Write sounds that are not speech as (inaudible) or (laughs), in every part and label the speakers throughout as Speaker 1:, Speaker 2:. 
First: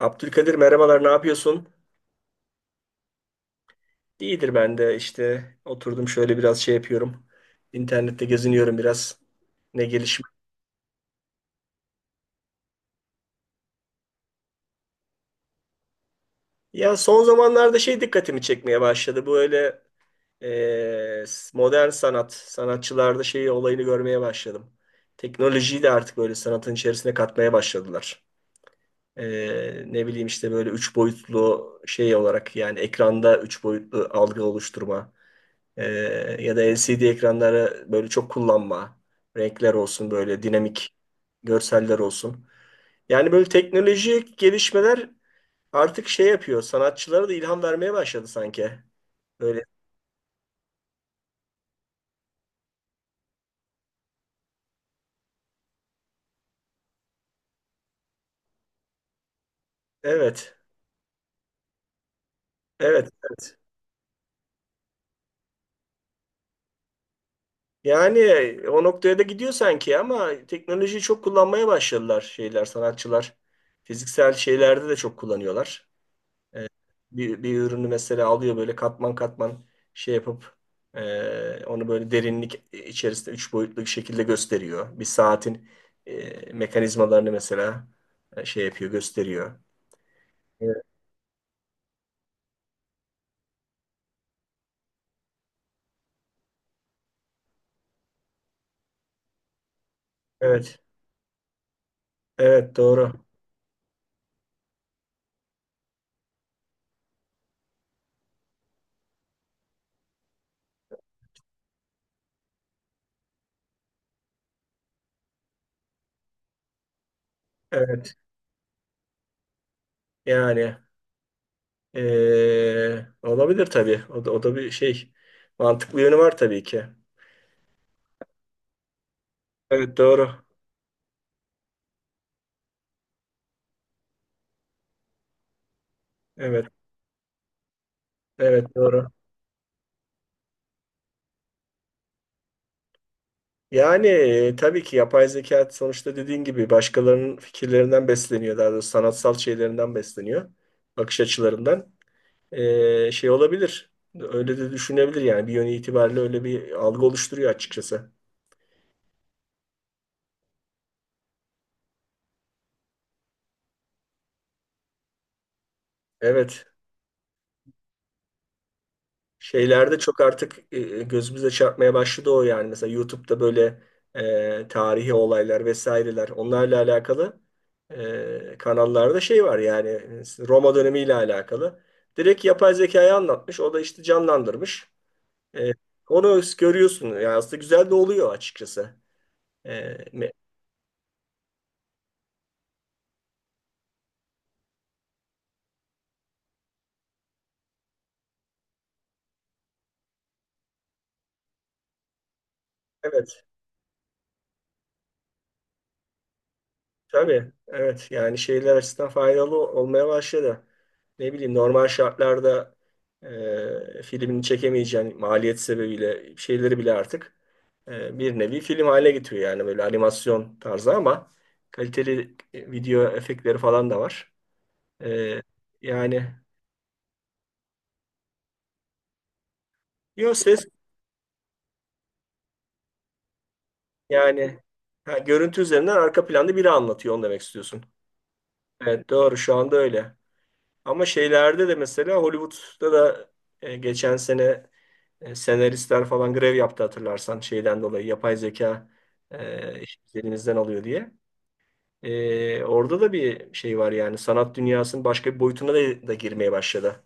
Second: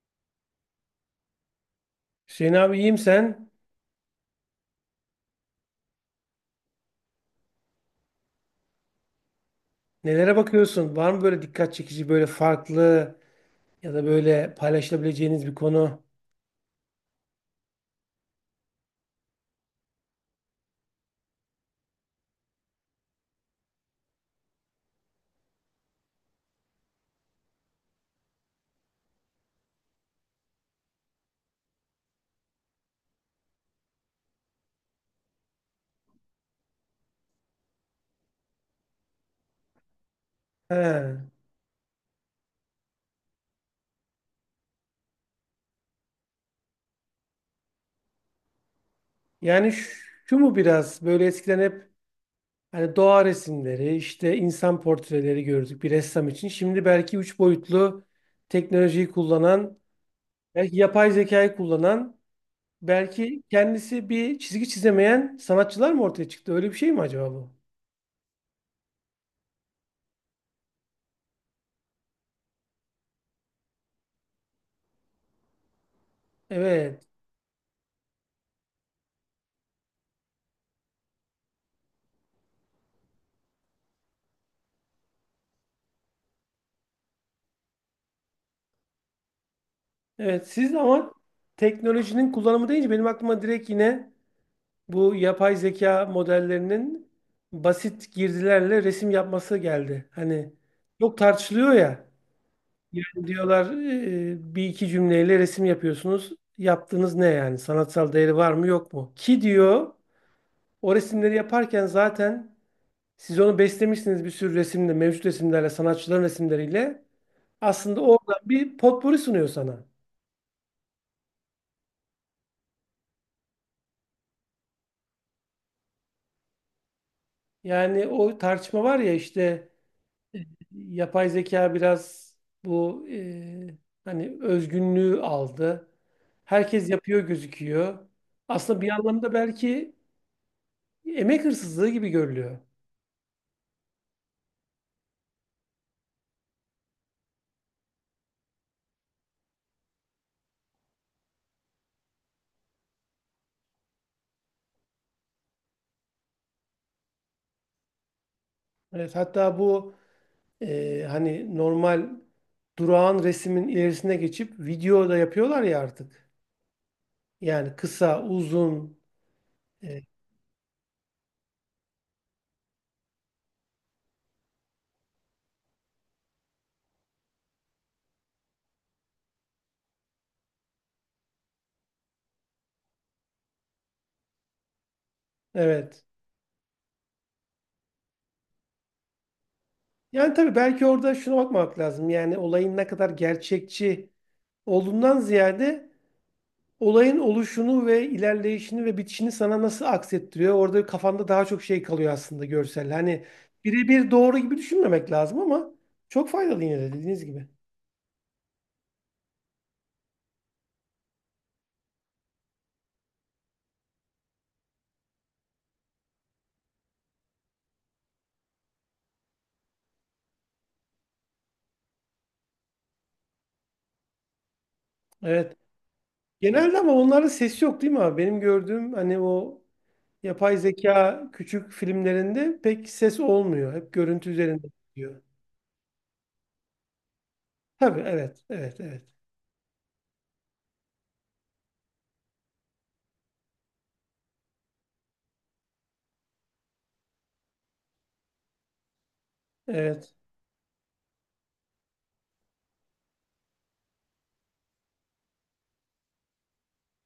Speaker 1: Abdülkadir merhabalar, ne yapıyorsun?
Speaker 2: Hüseyin abi, iyiyim sen.
Speaker 1: İyidir, ben de işte oturdum şöyle biraz yapıyorum. İnternette geziniyorum biraz. Ne gelişme.
Speaker 2: Nelere bakıyorsun? Var mı böyle dikkat çekici, böyle farklı ya da böyle paylaşılabileceğiniz bir konu?
Speaker 1: Ya son zamanlarda dikkatimi çekmeye başladı. Bu öyle e, modern sanat, sanatçılarda olayını görmeye başladım. Teknolojiyi de artık böyle sanatın içerisine katmaya başladılar. Ne bileyim işte böyle üç boyutlu olarak, yani ekranda üç boyutlu algı oluşturma. Ee, Ya da LCD ekranları böyle çok kullanma. Renkler olsun böyle dinamik,
Speaker 2: He.
Speaker 1: görseller olsun. Yani böyle teknolojik gelişmeler artık yapıyor. Sanatçılara da ilham vermeye başladı sanki. Böyle
Speaker 2: Yani şu, şu mu biraz böyle eskiden hep hani doğa resimleri, işte insan portreleri gördük bir ressam için. Şimdi belki üç boyutlu teknolojiyi kullanan,
Speaker 1: evet.
Speaker 2: belki yapay zekayı kullanan,
Speaker 1: Evet,
Speaker 2: belki
Speaker 1: evet.
Speaker 2: kendisi bir çizgi çizemeyen sanatçılar mı ortaya çıktı? Öyle bir şey mi acaba bu?
Speaker 1: Yani o noktaya da gidiyor sanki, ama teknolojiyi çok kullanmaya başladılar sanatçılar. Fiziksel şeylerde de çok kullanıyorlar. E,
Speaker 2: Evet.
Speaker 1: bir ürünü mesela alıyor, böyle katman katman yapıp, onu böyle derinlik içerisinde üç boyutlu bir şekilde gösteriyor. Bir saatin mekanizmalarını mesela yapıyor, gösteriyor.
Speaker 2: Evet siz
Speaker 1: Evet,
Speaker 2: ama teknolojinin kullanımı deyince benim aklıma direkt yine bu yapay zeka modellerinin basit girdilerle resim yapması geldi. Hani
Speaker 1: evet,
Speaker 2: çok tartışılıyor ya.
Speaker 1: evet, doğru.
Speaker 2: Yani diyorlar bir iki cümleyle resim yapıyorsunuz. Yaptığınız ne yani? Sanatsal değeri var mı yok mu? Ki diyor o resimleri yaparken zaten siz onu beslemişsiniz bir sürü resimle, mevcut resimlerle, sanatçıların resimleriyle. Aslında
Speaker 1: Evet,
Speaker 2: orada bir potpuri sunuyor sana.
Speaker 1: yani olabilir tabii. O da bir şey. Mantıklı yönü var tabii ki.
Speaker 2: Yani o tartışma var ya işte
Speaker 1: Evet, doğru.
Speaker 2: yapay zeka biraz bu hani özgünlüğü aldı.
Speaker 1: Evet,
Speaker 2: Herkes yapıyor gözüküyor.
Speaker 1: evet,
Speaker 2: Aslında bir
Speaker 1: doğru.
Speaker 2: anlamda belki emek hırsızlığı gibi görülüyor.
Speaker 1: Yani tabii ki yapay zeka sonuçta dediğin gibi başkalarının fikirlerinden besleniyor. Daha doğrusu sanatsal şeylerinden besleniyor. Bakış açılarından. Olabilir. Öyle de düşünebilir yani. Bir yönü itibariyle öyle bir algı oluşturuyor açıkçası.
Speaker 2: Evet, hatta bu hani normal durağan resmin ilerisine geçip video da yapıyorlar ya artık.
Speaker 1: Evet.
Speaker 2: Yani kısa, uzun.
Speaker 1: Şeylerde
Speaker 2: e,
Speaker 1: çok artık gözümüze çarpmaya başladı o yani. Mesela YouTube'da böyle tarihi olaylar vesaireler, onlarla alakalı kanallarda var yani, Roma dönemiyle alakalı. Direkt yapay zekayı anlatmış. O da işte canlandırmış. E,
Speaker 2: evet.
Speaker 1: onu görüyorsun. Yani aslında güzel de oluyor açıkçası. E, me-
Speaker 2: Yani tabii belki orada şuna bakmak lazım. Yani olayın ne kadar gerçekçi olduğundan ziyade olayın oluşunu ve ilerleyişini ve bitişini sana nasıl aksettiriyor? Orada kafanda daha çok şey kalıyor aslında görsel. Hani
Speaker 1: evet.
Speaker 2: birebir doğru gibi düşünmemek lazım ama çok faydalı yine de dediğiniz gibi.
Speaker 1: Tabii, evet. Yani şeyler açısından faydalı olmaya başladı. Ne bileyim, normal şartlarda filmini çekemeyeceğin maliyet sebebiyle şeyleri bile artık bir nevi film haline getiriyor, yani böyle animasyon tarzı ama kaliteli video efektleri falan da var. E,
Speaker 2: Evet.
Speaker 1: yani
Speaker 2: Genelde ama onlarda ses yok değil mi abi? Benim gördüğüm hani o
Speaker 1: yo,
Speaker 2: yapay
Speaker 1: ses
Speaker 2: zeka küçük filmlerinde pek ses olmuyor. Hep görüntü
Speaker 1: yani.
Speaker 2: üzerinde
Speaker 1: Ha,
Speaker 2: gidiyor.
Speaker 1: görüntü üzerinden arka planda biri anlatıyor, onu demek istiyorsun.
Speaker 2: Tabii evet. Evet. Evet.
Speaker 1: Evet, doğru, şu anda öyle. Ama şeylerde de mesela Hollywood'da da geçen sene senaristler falan grev yaptı, hatırlarsan, şeyden dolayı yapay zeka
Speaker 2: Evet.
Speaker 1: işimizi elimizden alıyor diye. Orada da bir şey var, yani sanat dünyasının başka bir boyutuna da girmeye başladı.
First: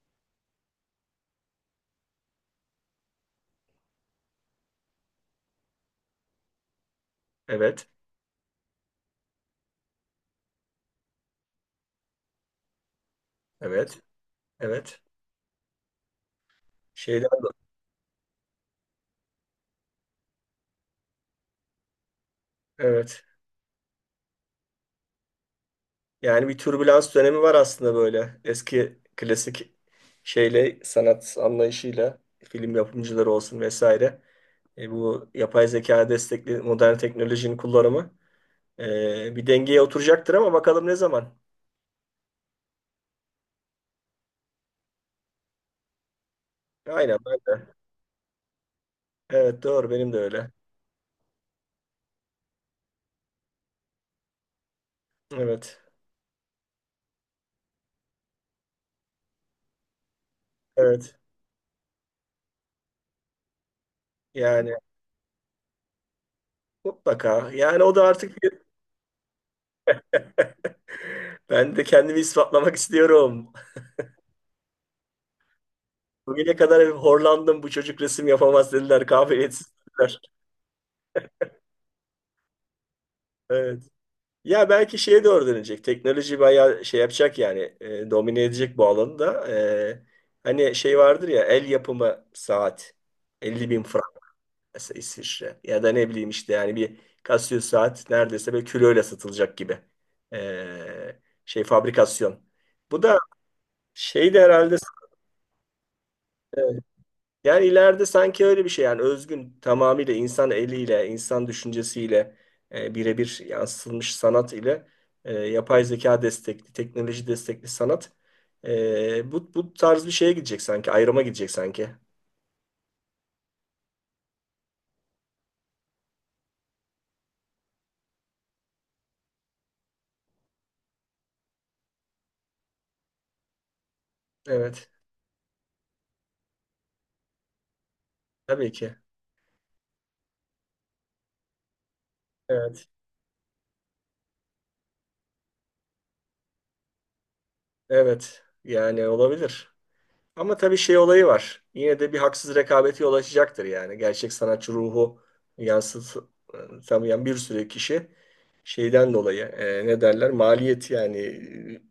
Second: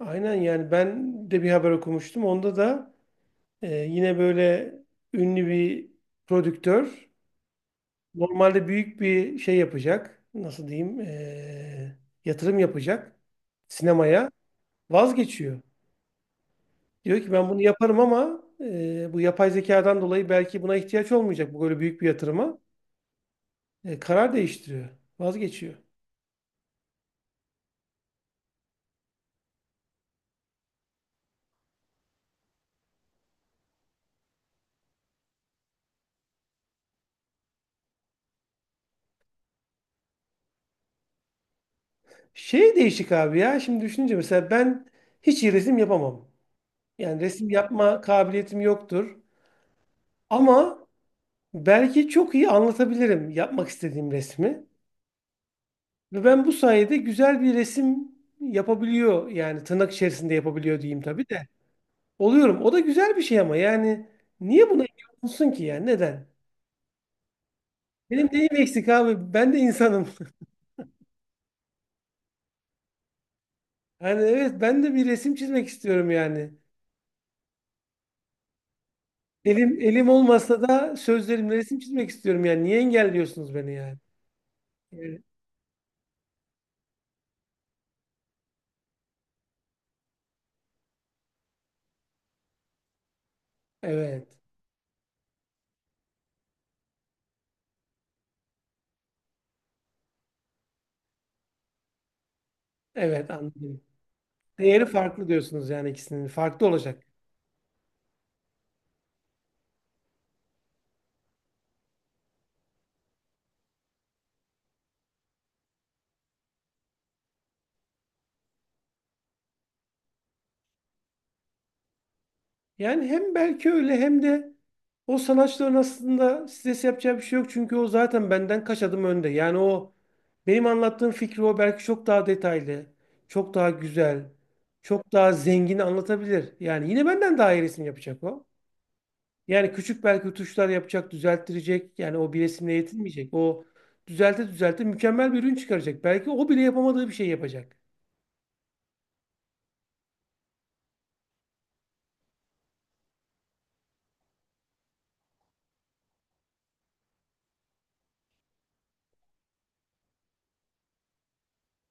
Speaker 2: Aynen yani ben de bir haber okumuştum. Onda da yine böyle ünlü bir prodüktör
Speaker 1: Evet,
Speaker 2: normalde büyük bir şey yapacak. Nasıl diyeyim? Yatırım yapacak
Speaker 1: evet,
Speaker 2: sinemaya.
Speaker 1: evet.
Speaker 2: Vazgeçiyor. Diyor
Speaker 1: Şeyden
Speaker 2: ki ben bunu
Speaker 1: dolayı.
Speaker 2: yaparım ama bu yapay zekadan dolayı belki buna ihtiyaç olmayacak bu böyle büyük bir yatırıma.
Speaker 1: Evet.
Speaker 2: Karar değiştiriyor. Vazgeçiyor.
Speaker 1: Yani bir türbülans dönemi var aslında, böyle eski klasik sanat anlayışıyla film yapımcıları olsun vesaire. Bu yapay zeka destekli modern teknolojinin kullanımı bir dengeye oturacaktır, ama bakalım ne zaman.
Speaker 2: Şey değişik abi ya. Şimdi düşününce mesela ben hiç iyi resim yapamam.
Speaker 1: Aynen,
Speaker 2: Yani
Speaker 1: ben
Speaker 2: resim
Speaker 1: de.
Speaker 2: yapma kabiliyetim yoktur.
Speaker 1: Evet, doğru, benim de öyle.
Speaker 2: Ama belki çok iyi anlatabilirim yapmak istediğim resmi.
Speaker 1: Evet.
Speaker 2: Ve ben bu sayede güzel bir resim yapabiliyor, yani tırnak içerisinde yapabiliyor diyeyim
Speaker 1: Evet.
Speaker 2: tabii de. Oluyorum. O da güzel bir şey ama yani niye
Speaker 1: Yani
Speaker 2: buna engel olunsun ki, yani neden?
Speaker 1: mutlaka. Yani o da
Speaker 2: Benim
Speaker 1: artık
Speaker 2: neyim
Speaker 1: bir-
Speaker 2: eksik abi? Ben de insanım. (laughs)
Speaker 1: (laughs) ben de kendimi ispatlamak istiyorum.
Speaker 2: Yani evet ben de bir resim çizmek istiyorum yani.
Speaker 1: Bugüne kadar hep horlandım, bu çocuk resim yapamaz dediler. Kabiliyetsiz
Speaker 2: Elim
Speaker 1: dediler.
Speaker 2: olmasa da sözlerimle resim çizmek istiyorum yani. Niye engelliyorsunuz beni
Speaker 1: Evet.
Speaker 2: yani?
Speaker 1: Ya belki
Speaker 2: Evet.
Speaker 1: şeye doğru dönecek. Teknoloji bayağı şey yapacak yani. Domine edecek bu alanı da. Hani şey vardır ya, el yapımı saat. 50.000 frank
Speaker 2: Evet,
Speaker 1: mesela, İsviçre. Ya da ne bileyim işte, yani bir Casio saat neredeyse böyle kiloyla satılacak gibi. E, şey fabrikasyon. Bu da
Speaker 2: evet anladım.
Speaker 1: şey de herhalde
Speaker 2: Değeri farklı diyorsunuz yani ikisinin.
Speaker 1: e,
Speaker 2: Farklı olacak.
Speaker 1: yani ileride sanki öyle bir şey, yani özgün tamamıyla insan eliyle, insan düşüncesiyle birebir yansıtılmış sanat ile yapay zeka destekli, teknoloji destekli sanat bu tarz bir şeye gidecek sanki, ayrıma gidecek sanki.
Speaker 2: Yani hem belki öyle hem de o sanatçıların aslında stres yapacağı bir şey yok. Çünkü o zaten benden kaç adım önde. Yani o benim anlattığım fikri o belki çok daha detaylı, çok daha güzel,
Speaker 1: Evet,
Speaker 2: çok daha zengin anlatabilir. Yani yine benden daha iyi resim yapacak o.
Speaker 1: tabii ki.
Speaker 2: Yani küçük belki tuşlar yapacak, düzelttirecek. Yani o bir resimle
Speaker 1: Evet,
Speaker 2: yetinmeyecek. O düzelte düzelte mükemmel bir ürün çıkaracak. Belki o bile yapamadığı bir şey yapacak.
Speaker 1: evet, yani olabilir. Ama tabii şey olayı var. Yine de bir haksız rekabeti yol açacaktır yani. Gerçek sanatçı ruhu yansıtamayan bir sürü kişi şeyden dolayı, ne derler, maliyet yani,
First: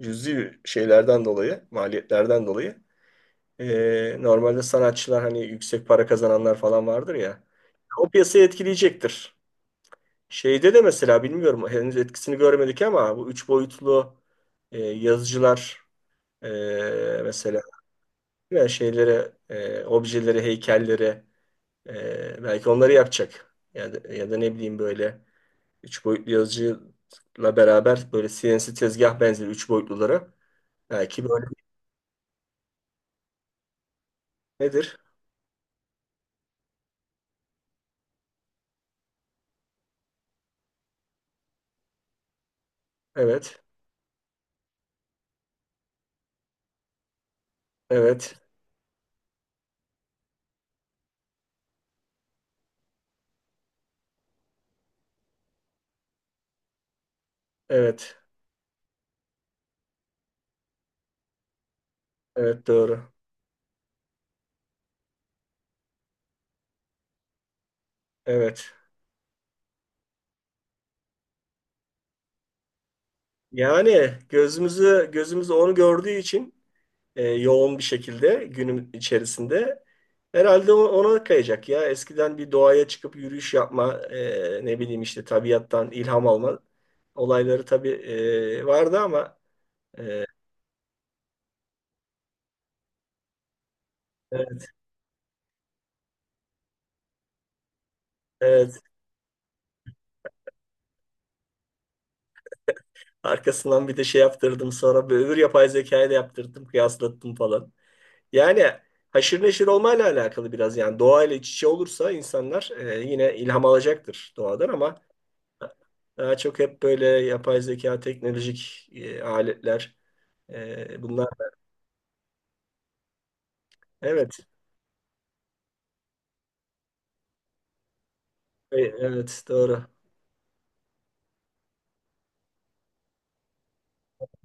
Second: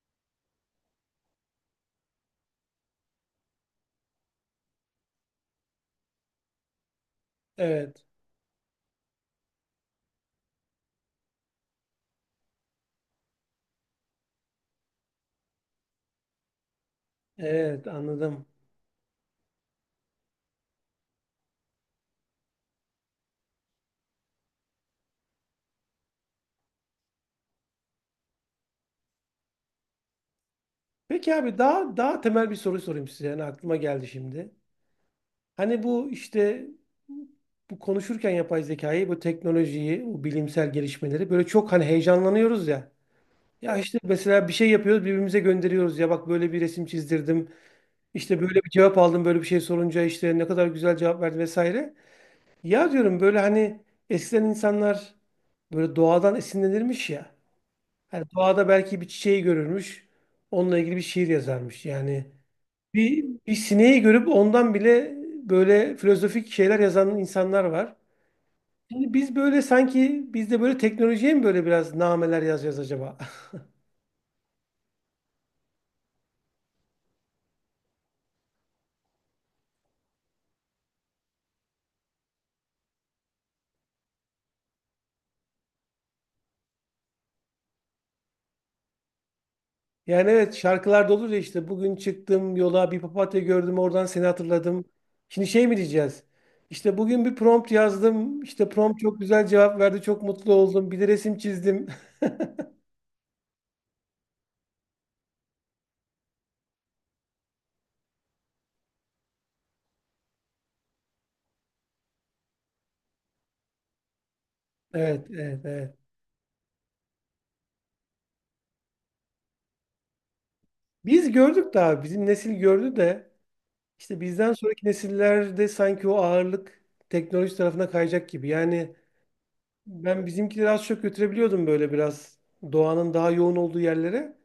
Speaker 1: cüzi şeylerden dolayı, maliyetlerden dolayı normalde sanatçılar, hani yüksek para kazananlar falan vardır ya,
Speaker 2: Evet,
Speaker 1: o piyasayı etkileyecektir. Şeyde de mesela, bilmiyorum, henüz etkisini görmedik ama bu üç boyutlu yazıcılar, e, mesela
Speaker 2: evet anladım.
Speaker 1: veya şeylere, objelere, heykellere, belki onları yapacak. Ya da ne bileyim, böyle üç boyutlu yazıcıyla beraber böyle CNC tezgah benzeri üç boyutlulara belki
Speaker 2: Peki
Speaker 1: böyle
Speaker 2: abi, daha daha temel bir soru sorayım size. Yani aklıma geldi şimdi.
Speaker 1: nedir?
Speaker 2: Hani bu işte bu konuşurken yapay zekayı, bu teknolojiyi, bu bilimsel gelişmeleri böyle çok hani heyecanlanıyoruz ya.
Speaker 1: Evet,
Speaker 2: Ya işte mesela bir şey yapıyoruz, birbirimize gönderiyoruz. Ya bak, böyle bir resim çizdirdim.
Speaker 1: evet,
Speaker 2: İşte böyle bir cevap aldım, böyle bir şey sorunca işte ne kadar güzel cevap verdi vesaire. Ya diyorum böyle hani eskiden insanlar böyle doğadan esinlenirmiş ya.
Speaker 1: evet,
Speaker 2: Hani doğada belki bir çiçeği görürmüş. Onunla ilgili bir şiir yazarmış. Yani
Speaker 1: evet, doğru.
Speaker 2: bir sineği görüp ondan bile böyle filozofik şeyler yazan insanlar var.
Speaker 1: Evet.
Speaker 2: Şimdi biz böyle sanki biz de böyle teknolojiye mi böyle biraz nameler yazacağız acaba? (laughs)
Speaker 1: Yani gözümüz onu gördüğü için yoğun bir şekilde günüm içerisinde. Herhalde o- ona kayacak ya. Eskiden bir doğaya çıkıp yürüyüş yapma, ne bileyim işte tabiattan ilham alma olayları tabii vardı ama e,
Speaker 2: Yani evet, şarkılarda olur ya işte bugün çıktım yola, bir papatya gördüm, oradan seni
Speaker 1: evet,
Speaker 2: hatırladım. Şimdi şey mi diyeceğiz? İşte bugün bir prompt yazdım. İşte
Speaker 1: evet.
Speaker 2: prompt çok güzel cevap verdi. Çok mutlu oldum. Bir de resim çizdim.
Speaker 1: Arkasından bir de şey yaptırdım, sonra bir öbür yapay zekayla yaptırdım, kıyaslattım falan. Yani haşır neşir olmayla alakalı biraz, yani doğayla iç içe olursa insanlar yine ilham alacaktır doğadan
Speaker 2: (laughs)
Speaker 1: ama
Speaker 2: Evet, evet, evet.
Speaker 1: daha çok hep böyle yapay zeka, teknolojik aletler. Bunlar
Speaker 2: Biz gördük daha. Bizim nesil gördü de. İşte
Speaker 1: evet.
Speaker 2: bizden sonraki nesillerde sanki o ağırlık teknoloji tarafına kayacak gibi. Yani
Speaker 1: Evet, doğru.
Speaker 2: ben bizimkileri az çok götürebiliyordum böyle biraz doğanın daha yoğun olduğu yerlere.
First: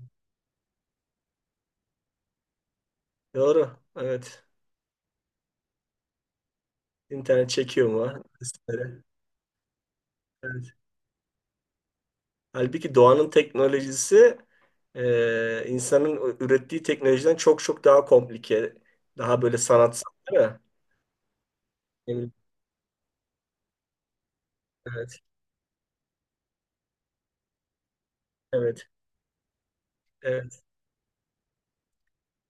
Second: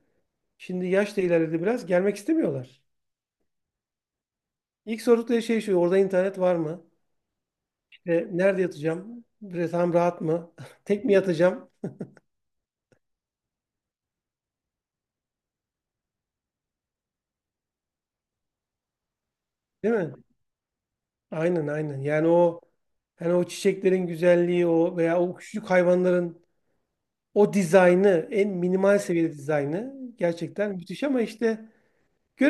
Speaker 2: Şimdi yaş da ilerledi biraz. Gelmek istemiyorlar.
Speaker 1: Doğru. Evet.
Speaker 2: İlk sordukları şey şu. Orada internet var mı?
Speaker 1: İnternet çekiyor mu?
Speaker 2: İşte nerede
Speaker 1: Vesaire.
Speaker 2: yatacağım? Tam rahat mı?
Speaker 1: Evet.
Speaker 2: (laughs) Tek mi yatacağım?
Speaker 1: Halbuki doğanın teknolojisi insanın ürettiği teknolojiden çok çok daha komplike. Daha böyle
Speaker 2: Değil
Speaker 1: sanatsal
Speaker 2: mi?
Speaker 1: değil mi?
Speaker 2: Aynen aynen. Yani
Speaker 1: Emin-
Speaker 2: o hani o çiçeklerin güzelliği o veya
Speaker 1: Evet.
Speaker 2: o küçük hayvanların o dizaynı, en
Speaker 1: Evet.
Speaker 2: minimal seviyede dizaynı
Speaker 1: Evet.
Speaker 2: gerçekten müthiş ama işte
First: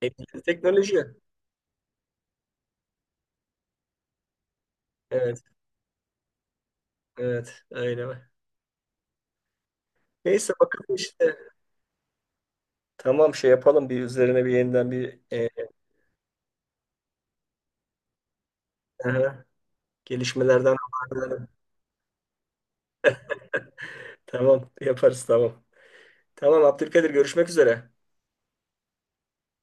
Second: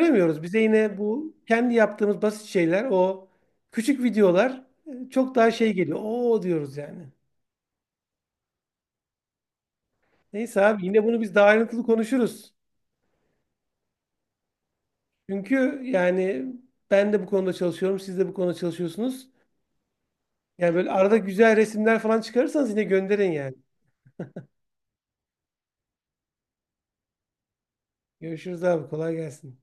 Speaker 1: E,
Speaker 2: Bize
Speaker 1: teknoloji.
Speaker 2: yine bu kendi yaptığımız basit şeyler, o küçük videolar çok
Speaker 1: Evet.
Speaker 2: daha şey geliyor. Oo diyoruz yani.
Speaker 1: Evet. Öyle. Neyse,
Speaker 2: Neyse abi,
Speaker 1: bakalım
Speaker 2: yine bunu biz
Speaker 1: işte.
Speaker 2: daha ayrıntılı konuşuruz.
Speaker 1: Tamam, şey yapalım, bir üzerine bir yeniden bir
Speaker 2: Çünkü yani ben de bu konuda çalışıyorum, siz de bu konuda çalışıyorsunuz.
Speaker 1: aha,
Speaker 2: Yani
Speaker 1: gelişmelerden
Speaker 2: böyle arada
Speaker 1: haberdarım.
Speaker 2: güzel resimler falan çıkarırsanız yine gönderin yani.
Speaker 1: (laughs) Tamam, yaparız, tamam. Tamam Abdülkadir, görüşmek üzere.
Speaker 2: Görüşürüz abi, kolay gelsin.